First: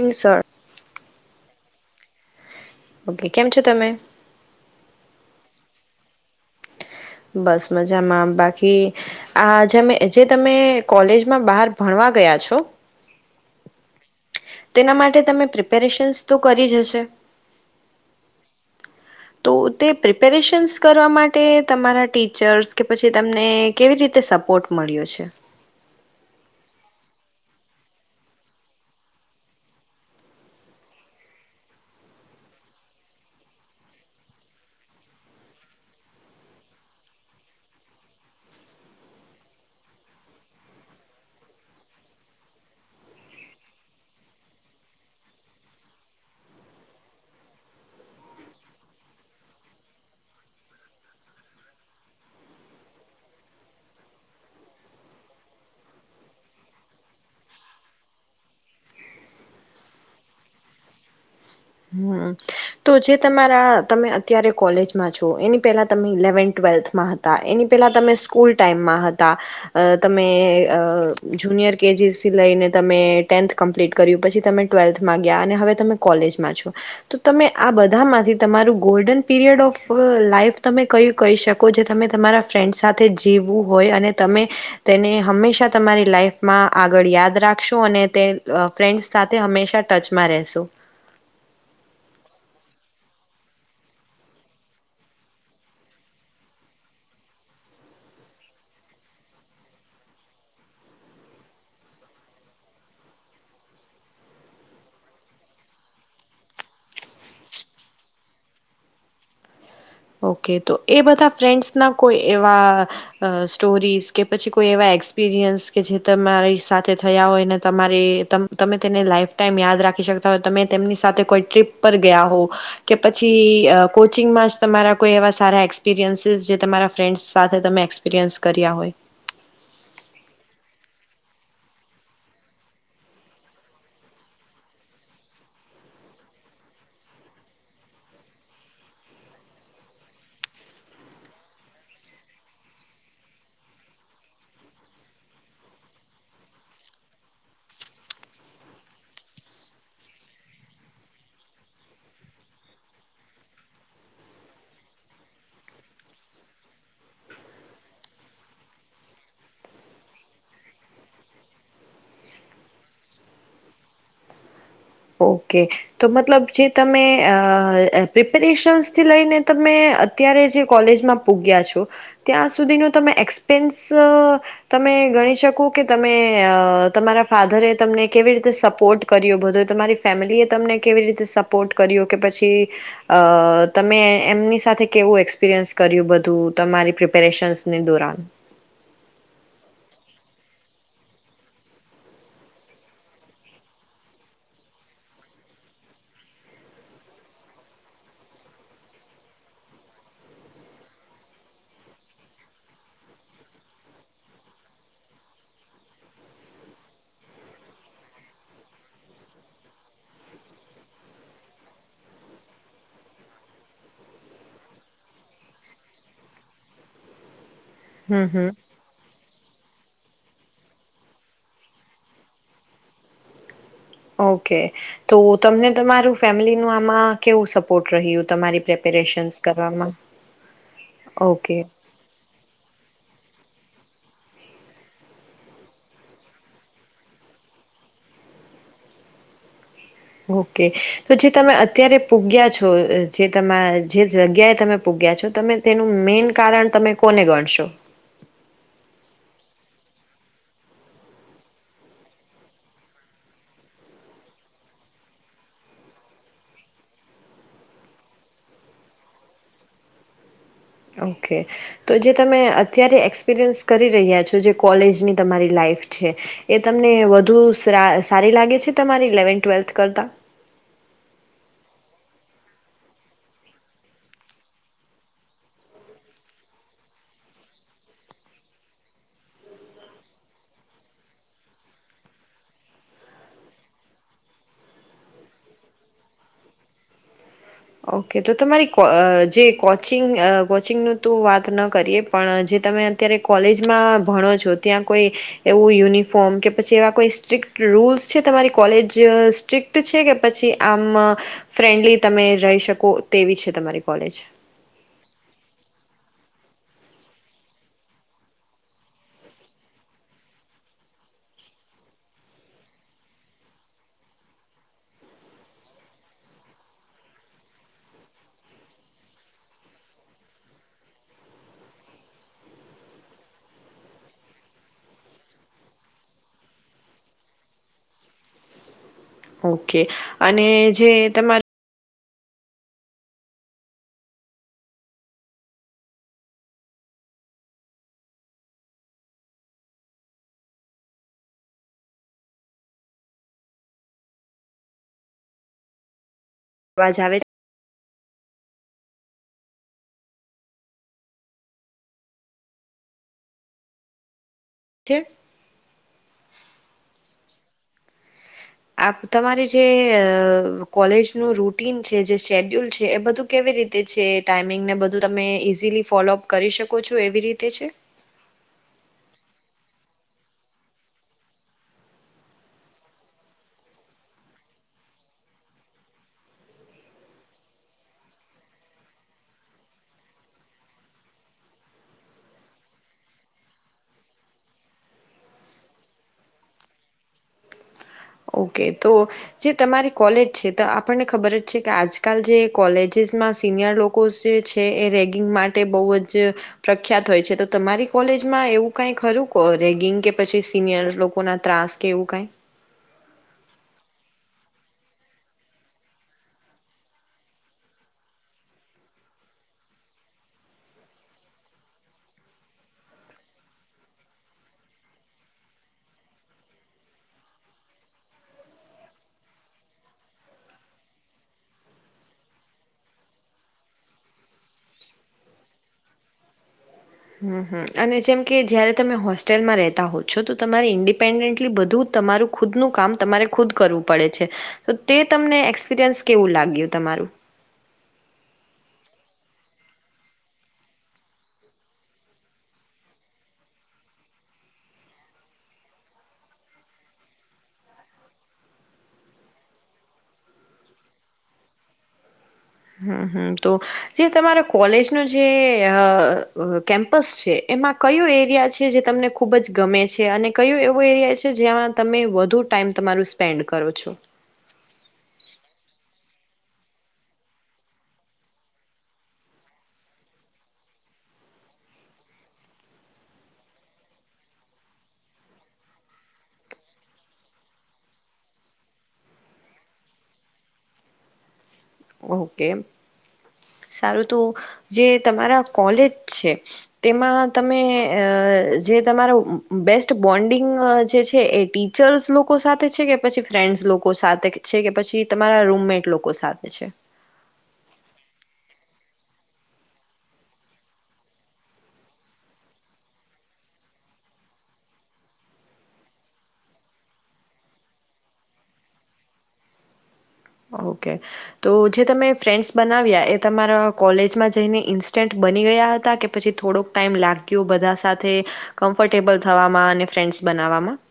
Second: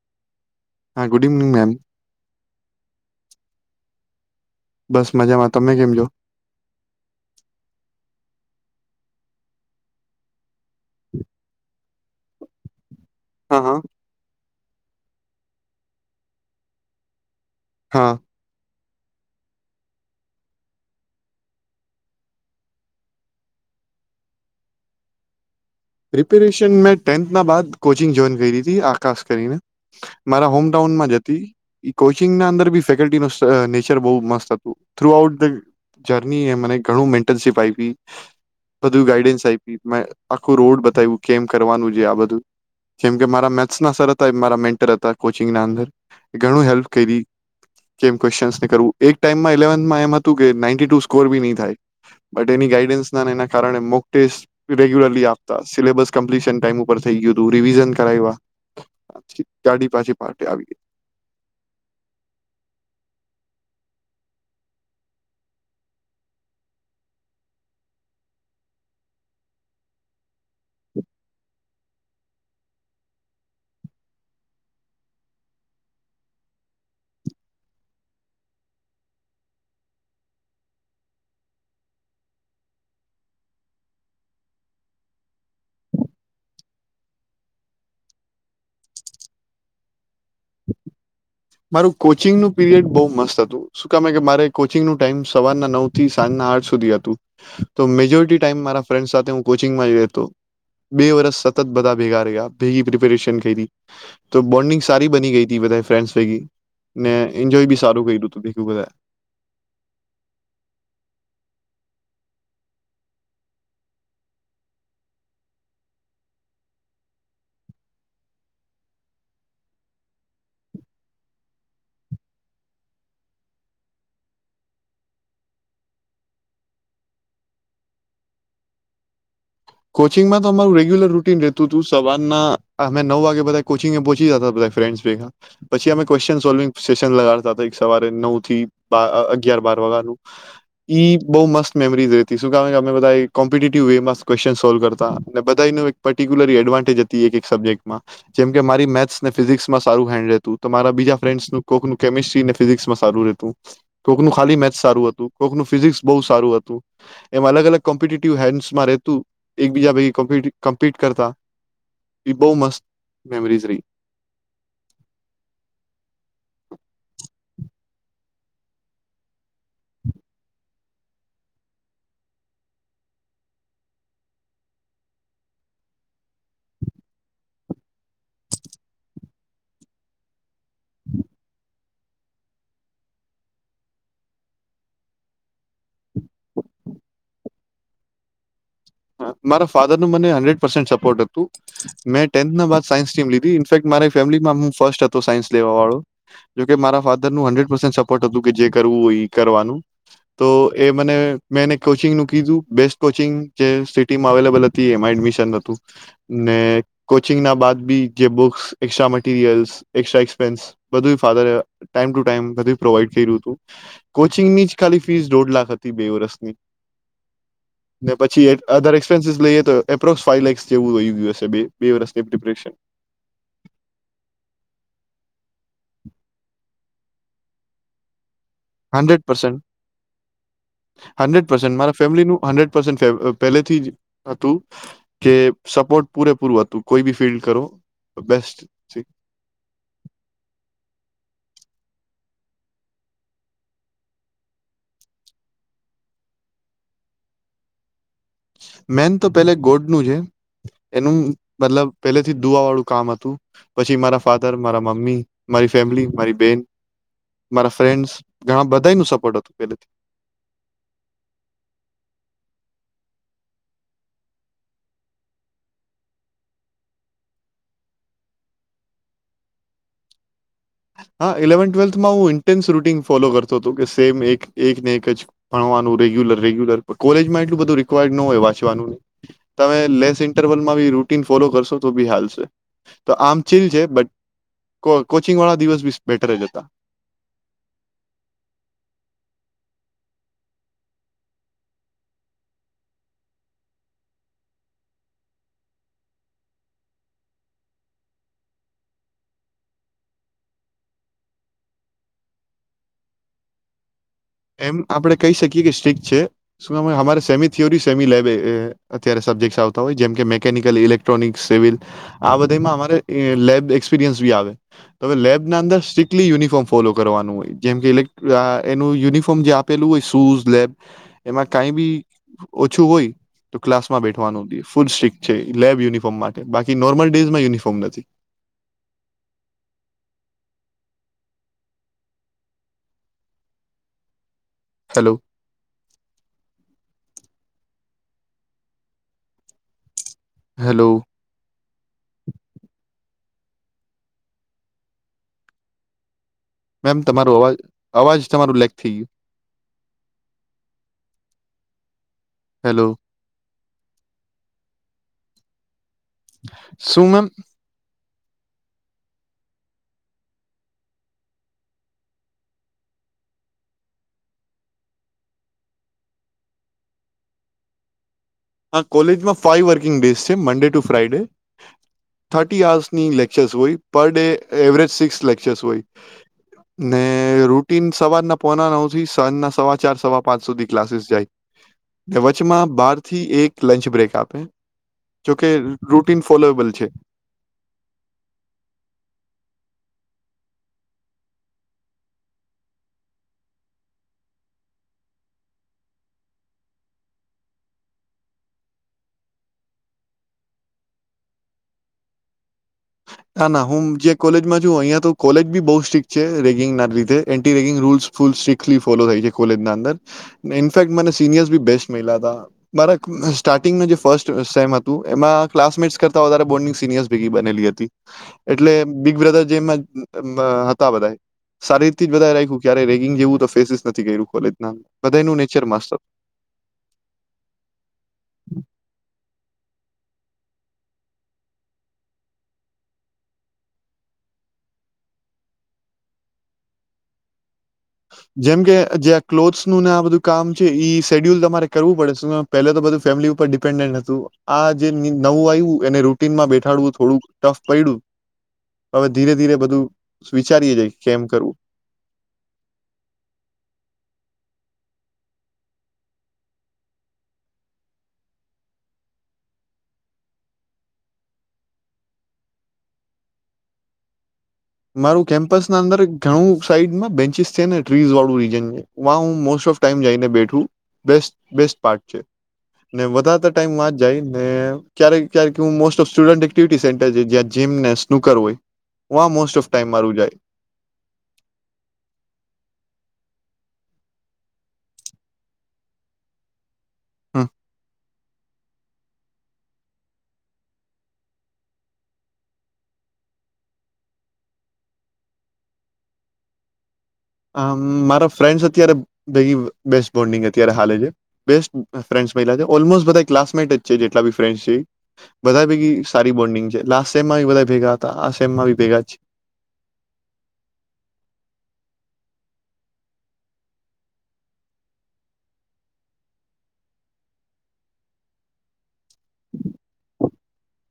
ઇનસટ હા good evening ma'am. Okay કેમ છો તમે? બસ મજામાં તમે કેમ છો? બસ મજામાં, બાકી આ જેમે જે તમે કોલેજમાં બહાર ભણવા ગયા છો હાં, હાં. તેના માટે તમે પ્રિપેરેશન્સ તો કરી જ હશે? હા. તો તે પ્રિપેરેશન્સ કરવા માટે તમારા ટીચર્સ કે પછી તમને કેવી રીતે સપોર્ટ મળ્યો છે? પ્રિપેરેશન મેં ટેન્થના બાદ કોચિંગ જોઈન કયરી તી આકાાસ કરીને, મારા હોમટાઉનમાં જ અતી, ઈ કોચિંગના અંદર બી ફેકલ્ટીના સ અ નેચર બઉ મસ્ત હતું, થુ આઉટ ધ જર્ની એ મને ઘણું મેન્ટરશીપ આયપી બધુ ગાઈડન્સ આયપીયુ મા ખુ રોડ બતાયવુ કેમ કરવાનું છે આ બધું. કેમ કે મારા મેથ્સ ના સર હતા મારા મેન્ટર હતા કોચિંગના અંદર ઘણું હેલ્પ કરી. કેમ કેશ્ચન કરું એક ટાઈમમાં ઈલેવન્થમાં એમ હતું કે નાન્તિ ટુ સ્કોર બી નહી થાય બટ એની ગાઈડન્સ નાના કારણે મોક ટેસ્ટ રેગ્યુલરલી આપ સિલેબસ કમ્પ્લીશન ટાઈમ ઉપર થઈ ગયું હતું રિવિઝન કરાયવાં પાડી પાછી પાકે આવી. હમ્મ, તો જે તમારા તમે અત્યારે કોલેજમાં છો એની પહેલા તમે ઇલેવન ટ્વેલ્થમાં હતા, એની પહેલા તમે સ્કૂલ ટાઈમમાં હતા. અ તમે જુનિયર કે જી સી લઈને તમે ટેન્થ કમ્પ્લીટ કર્યું પછી તમે ટ્વેલ્થમાં ગયા અને હવે તમે કોલેજમાં છો. તો તમે આ બધામાંથી તમારું ગોલ્ડન પીરિયડ ઓફ લાઈફ તમે કયું કહી શકો જે તમે તમારા ફ્રેન્ડસ સાથે જીવવું હોય અને તમે તેને હંમેશા તમારી લાઈફમાં આગળ યાદ રાખશો અને તે ફ્રેન્ડસ સાથે હંમેશા ટચમાં રહેશો. મારું કોચિંગનું પીરિયડ બહુ મસ્ત હતું. શું કમે કે મારે કોચિંગનું ટાઈમ સવારના નવ થી સાંજના આઠ સુધી હતું તો મેજોરિટી ટાઈમ મારા ફ્રેન્ડ સાથે હું કોચિંગમાંતો બે વર્ષ સતત બધા ભેગા રહ્યા ભેગી પ્રપેરેશન તો બોન્ડિંગ સારી બની ગઈ હતી બધા ફ્રેન્ડ્સ થઈ ગયું ને એન્જોય બી સારું કર્યું હતું ભી બધા એ. ઓકે તો એ બધા ફ્રેન્ડ્સ ના કોઈ એવા અ સ્ટોરીઝ કે પછી કોઈ એવા એક્સપિરિયન્સ કે જે તમારી સાથે થયા હોયને તમારે તમે તેને લાઈફ ટાઈમ યાદ રાખી શકતા હોય તમે તેમની સાથે કોઈ ટ્રીપ પર ગયા હો કે પછી કોચિંગમાં તમારા કોઈ એવા સારા એક્સપિરિયન્સીસ જે તમારા ફ્રેન્ડ્સ સાથે તમે એક્સપિરિયન્સ કર્યા હોય. કોચિંગમાં તો અમારું રેગ્યુલર રુટીન રહેતું હતું. સવારના અમે નવ વાગે બધા કોચિંગ પહોંચી જ હતા ફ્રેન્ડ ભેગા પછી અમે ક્વન સોલ્વિંગ સેશન લગાડતા સવારે નવ થી અગયાર બાર વાગનું ઈ બવ મસ્ત મેમરીઝ રતી કેમેધ કોમ્પિ વે. ક્વ્ન સોલ્વ કરતા અને બધાનું એક પર્ટિક્યુલરી એડવાન્ટેજ હતી એક સબ્જેક્ટમાં. જેમ કે મારી મેથ્સ ને ફિઝિક્સમાં સારું હેન્ડ રહેતું, તો મારા બીજા ફ્રેન્ડસનું કોકું કેમિસ્ટ્રીને ફિઝિક્સમાં સારું રહેતું, કોકનું ખાલી મેથ્સ સારું હતું, કોકનું ફિઝિક્સ બહુ સારું હતુ. એમ અગ અલગ કોમ્પિટેટિવ હેન્ડસમાં એક બીજા પ કમ્પીટ કરતા એ બહ મસ્ત મેમરીઝ રહી. ઓકે તો મતલબ જે તમે અ પ્રિપરેશન્સથી લઈને તમે અત્યારે જે કોલેજમાં પૂગ્યા છો ત્યાં સુધીનો તમે એક્સપેન્સ તમે ગણી શકો કે તમે તમારા ફાધરે તમને કેવી રીતે સપોર્ટ કર્યો બધો તમારી ફેમિલી એ તમને કેવી રીતે સપોર્ટ કર્યો કે પછી અ તમે એમની સાથે કેવું એક્સપિરિયન્સ કર્યું બધું તમારી પ્રિપેરેશન્સની દોરાન. મારા ફાધરનું મને હન્ડ્રેડ પર્સે સપોર્ટ હતું. મેં ટેન્થના બા સાયન્સ ટમ લીધી ઇન્ફેક્ટ મારી ફેમિલીમાં હું ફર્સ્ટ હતો સાયન્સ લેવા વાળો જોકે મારા ફાધરનું હન્ડ્રેડ પર્સેન્ટ સપોર્ટ હતું કે જે કરવું હોય કરવાનું. તો એ મને મેં કોચિંગનું કીધું બેસ્ટ કોચિંગ જે સીટીમાં અવેલેબલ હતી એમાં એડમિશન હતું. ને કોચિંગ ના બાદ બી જે બુક્સ એક શાહ મટીરયલ્સ, એક્સ્ટ્રા એક્સપેન્ડ ફધ ટમ ટુ ટમ પ્રોવાઈડ કર્યું કોચિંગની ખાલી ફીસ દોઢ લાખ હતી બે વર્ષની. હમ પછી હમ એક અ દરે [unintelligible] એ તો એપ્રોક્સ ફાઇવ લેક્સ જેવું ગયું હશે બે વર્ષ ડિપ્રેશન. ઓકે તો તમને તમારું ફેમિલી નું આમાં કેવું સપોર્ટ રહ્યું? તમારી હંડ્રેડ પ્રેપેરેશન્સ પર્સન, કરવામાં હંડ્રેડ ઓકે પર્સન મારા ફેમિલીનું હંડ્રેડ પર્સન કે અ પહેલેથી જ હતું કે સપોર્ટ પૂરેપૂરું હતું કોઈ બી ફિલ્ડ કરો બેસ્ટ ઓકે તો જે તમે અત્યારે પૂગ્યા છો જે તમા જે જગ્યાએ તમે પૂગ્યા છો. તમે તેનું મેન કારણ તમે કોને ગણશો? મેન તો પહે ગોડનું છે. એનું મતલબ પહેલેથી દુવા વાળું કામ હતું. પછી મારા ફાધર, મારા મમ્મી, મારી ફેમિલી, મારી બેન, મારા ફ્રેન્ડસ ઘણા બધા નું સપોર્ટ હતું પેલેથી. ઓકે તો જે તમે અત્યારે એક્સપિરિયન્સ કરી રહ્યા છો જે કોલેજની તમારી લાઈફ છે એ તમને વધુ સા સારી લાગે છે તમારી ઇલેવન્થ ટ્વેલ્થ કરતાં? હા ઇલેવન ટ્વેલ્થમાં ઉં ઇન્ટેન્સ રૂટીન ફોલો કરતો તો કે સેમ એક એક ને એક જ ભણવાનું રેગ્યુલર રેગ્યુલર કો કોલેજમાં એટલું બધું રિકવાયર્ડ ન હોય વાંચવાનું તમે લેસ ઇન્ટરવલમાં બી રૂટીન ફોલો કરશો તો બી હાલસે તો આમ ચીલ છે બટ કો કોચ ચિંગ વાળા દિવસ બી સ બેટર જ અતા ઓ કે તો તમારી કો અ જે કોચિંગ કોચિંગનું તુ વાત ન કરીએ પણ જે તમે અત્યારે કોલેજમાં ભણો છો ત્યાં કોઈ એવું યુનિફોર્મ કે પછી એવા કોઈ સ્ટ્રિક્ટ રૂલ્સ છે તમારી કોલેજ સ્ટ્રિક્ટ છે કે પછી આમ ફ્રેન્ડલી તમે રહી શકો તેવી છે તમારી કોલેજ એમ આપણે કહી શકીએ કે સ્ટ્રીક છે, શું હમારે સેમી થિયોરી સેમી લેબ એ એ અત્યારે સબ્જેક્ટ્સ આવતા હોય જેમ કે મેકેનિકલ, ઇલેક્ટ્રોનિક્સ, સિવિલ આ બધેયમાં અમારે એ લેબ એક્સપિરિયન્સ બી આવે, તો અવે લેબના અંદર સ્ટ્રિકક્ટલી યુનિફોર્મ ફોલો કરવાનું હોય જેમ કે ઇલેક્ આ એનું યુનિફો ફોર્મ જે આપેલું હોય શુઝ લેબ એમાં કાંઈ બી ઓછું હોય તો ક્લાસમાં બેઠવાનું [unintelligible] ફૂલ સ્ટ્રીક છે લેબ યુનિફોર્મ માટે, બાકી નોર્મલ ડેઝમાં યુનિફોર્મ નથી. ઓ કે અને જે તમાર હલો. હલો. અવાજ મેમ આવે તમારો અવાજ અવાજ તમારું લેક થઈ ગયું હેલો. ઠેમ શું મેમ? આપ તમારી જે અ કોલેજનું રૂટીન છે જે શેડ્યુલ છે એ બધું કેવી રીતે છે ટાઈમિંગને બધું તમે ઈઝીલી ફોલોઅપ કરી શકો છો એવી રીતે છે? હા કોલેજમાં ફાઈવ વર્કિંગ ડેસ છે, મંડે ટુ ફ્રાઈડે, થર્ટી આર્સની લેક્ચર્સ હોય per day average six lectures હોય ને રૂટીન સવારના પોના નવ થી સાંજના સવા ચાર સવા પાંચ સુધી ક્લાસીસ જાય ને વચમાં બાર થી એક લંચ બ્રેક આપે, જોકે રૂટીન ફોલોએબલ છે. ઓ કે તો જે તમારી કોલેજ છે તો આપણને ખબર જ છે કે આજકાલ જે કોલેજિસમાં સિનિયર લોકો જે છે એ રેગિંગ માટે બઉ જ પ્રખ્યાત હોય છે, તો તમારી કોલેજમાં એવું કંઈ ખરું કો રેગિંગ કે પછી સિનિયર લોકોના ત્રાસ કે એવું કાંઈ? ના, ના, હું જે કોલેજમાં છું અઈયા તો કોલેજ બી બઉ સ્ટ્રીક્ટ છે રેગિંગના લીધે anti ragging rules full strictly follow થાય છે કોલેજનાં અંદર ને ઇનફેક્ટ મને સિનિયર્સ બી બેસ્ટ મયલા તા, મારા ક સ્ટાર્ટિંગનું જે ફર્સ્ટ સેમ હતું એમાં ક્લાસમેટ્સ કરતા વધારે બોંન્ડિંગ સિનિયર્સ ભેગી બનેલી અ તી એટલે બિગ બ્રધર જેમ જ મ હતા બધાય સારી રીતથી જ બધાએ રાયખુ કયારેય રેગિંગ જેવું તો ફેસીસ નથી કયરુ કોલેજના બધયનું નેચર મસ્ત અ હમ્મ, હમ્મ અને જેમ કે જયારે તમે હોસ્ ટેલમાં રેતા હો છો તો તમારે ઇન્ડિપેન્ડન્ટલી બધું તમારું ખુદનું કામ તમારે ખુદ કરવું પડે છે, તો તે તમને એક્સપિરિયન્સ કેવું લાગ્યું તમારું? જેમ કે જે આ ક્લોથસનુંને આ બધું કામ છે ઈ શેડ્યુલ તમારે કરવું પડે શું કામ પેલે તો બધું ફેમિલી ઉપર ડિપેન્ડન્ટ અતું, આ જે ની નવું આયવુ એને રૂટીનમાં બેઠાડવું થોડું ટફ પયડુ હવે ધીરે ધીરે બધું વિચારીએ છે કેમ કરવું હમ્મ હમ્મ તો જે તમારા કોલેજનો જે અ કેમ્પસ છે એમાં કયુ એરિયા છે જે તમને ખૂબ જ ગમે છે અને કયો એવો એરિયા છે જ્યાંમાં તમે વધુ ટાઈમ તમારું સ્પેન્ડ કરો છો? મારું કેમ્પસના અંદર એક ઘણું સાઈડમાં બેન્ચિસ છે ને ટ્રીઝવાળું રીજન જે વા હું મોસ્ટ ઓફ ટાઈમ જ બેઠું. બેસ્ટ બેસ્ટ પાર્ટ છે ને વધાર ટાઈમ વા જ જાય ને ક્યારે ક્યારેક હું most of student activity centre જઈ જ્યાં જીમ ને સ્નુકર હોય વા મોસ્ટ ઓફ ટાઈમ મારું જાય. ઓકે, સારું તો જે તમારા કોલેજ છે તેમાં તમે અ જે તમારો બેસ્ટ બોન્ડિંગ જે છે એ ટીચર્સ લોકો સાથે છે કે પછી ફ્રેન્ડ્સ લોકો સાથે છે કે પછી તમારા રૂમમેટ લોકો સાથે છે? આમ મારા ફ્રેન્ડસ અત્યારે ભઈ બેસ્ટ બોન્ડિંગ અત્યારે હાલે છે બેસ્ટ ફ્રેન્ડ્સ માળિયા છે ઓલમોસ્ટધ ક્લાસમેટ છે જે બી ફ્રેન્ડ છે બધા ભેગ સારી બોન્ડિંગ છે લાસ્ટ સેમમાં બધા ભેગા હતા આ સેમમાં બી ભેગા છે. ઓકે તો જે તમે ફ્રેન્ડ્સ બનાવ્યા એ તમારા કોલેજમાં જઈને ઇન્સ્ટન્ટ બની ગયા હતા કે પછી થોડોક ટાઈમ લાગ્યો બધા સાથે કમ્ફર્ટેબલ થવામાં અને ફ્રેન્ડ્સ બનાવવામાં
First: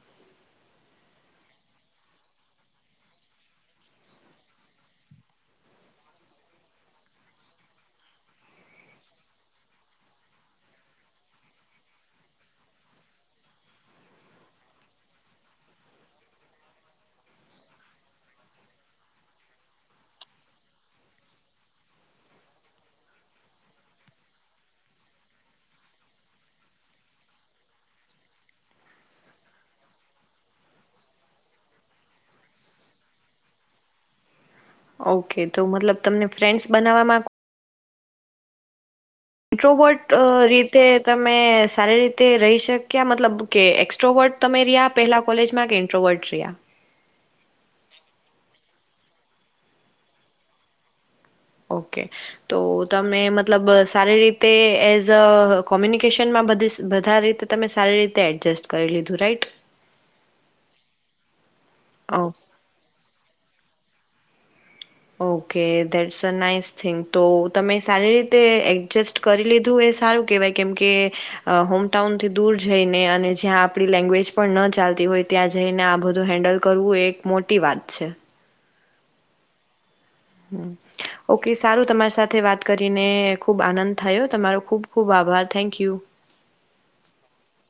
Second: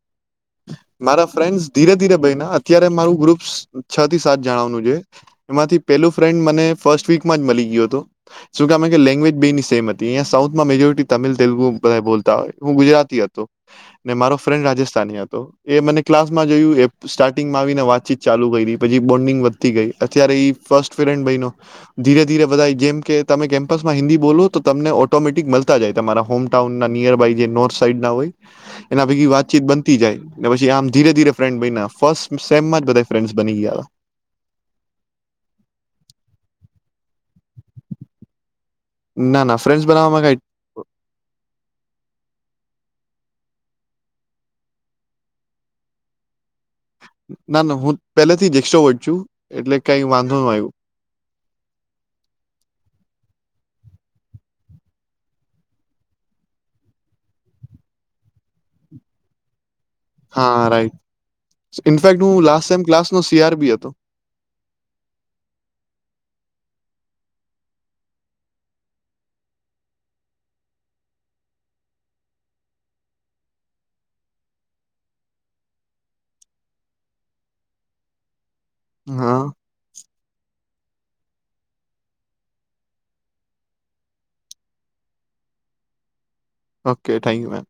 મારા ફ્રેન્ડ ધીરે ધીરે બન્યાં અત્યારે મારું ગ્રુપ છ થી સાત જણવાનું છે એમાંથી પેલું ફ્રેન્ડ મને ફસ્ટ વીકમાં જ મળી ગયયો હતો. જોકે આમાં લેંગ્વેજ બેની સેમ હતી અહીંયા સાઉથમાં મેજોરિટી તમિલ, તેલુગુ બધાએ બોલતા હોય હું ગુજરાતી હતો ને મારો ફ્રેન્ડ રાજસ્થાની હ તો એ મને ક્લાસમાં જોયું એ સ્ટાર્ટિંગમાં આવીને વાતચીત ચાલુ કરી પછી બોન્ડિંગ વધતી ગઈ અત્યારે એ ફર્સ્ટ ફ્રેન્ડ બન્યો ધીરે ધીરે બધ જેમ કે તમે કેમ્પસમાં હિન્દી બોલો તો તમને ઓટોમેટિક મળતા જાય તમારા હોમ ટાઉન ના નિયર બાય જે નોર્થ સાઈડ ના હોય એના બેગી વાતચીત બનતી જાય તો પછી આમ ધીરે ધીરે ફ્રેન્ડસ બન્યાં ફર્સ્ટ સેમમાં તરત ફ્રેન્ડસ બની ગયાતા. ઓકે તો મતલબ તમને ફ્રેન્ડ્સ બનાવવામાં ના ના ફ્રેન્ડ્સ રોબોટ બનાવવામાં કાઈ રીતે તમે સારી રીતે રહીશ શક્યા મતલબ કે એક્સ્ટ્રાવોર્ડ તમે રહ્યા પહેલા કોલેજમાં કે ઇન્ટ્રોવર્ડ રહ્યા? ના ના હું પેલાથી જ એક્સ્ટ્રાવોર્ડ છુ એટલે કઈ વાંધો ન આવ્યો. ઓકે તો તમે મતલબ સારી રીતે એઝ અ કોમ્યુનિકેશનમાં બધે સ વધારે રીતે તમે સારી રીતે એડજસ્ટ કરી લીધું. રાઈટ? હા, રાઈટ. ઇનફેક્ટ હું લાસ્ટ સેમ ક્લાસ નો સીઆરભી હતો. ઓકે, ધેટ સઅ નાઈસ થિંક તો તમે સારી રીતે એડજસ્ટ કરી લીધું એ સારું કેહેવાય કેમકે હોમટાઉનથી દૂર જઈને અને જ્યાં આપણી લેંગ્વેજ પણ ન ચાલતી હોય ત્યાં જઈને આ બધું હેન્ડલ કરવું એ એક મોટી વાત છે. હા. ઓકે, સારું તમારી સાથે વાત કરીને ખુબ આનંદ થયો. તમારો ખુબ ખુબ આભાર. Thank you! Okay, thank you ma'am.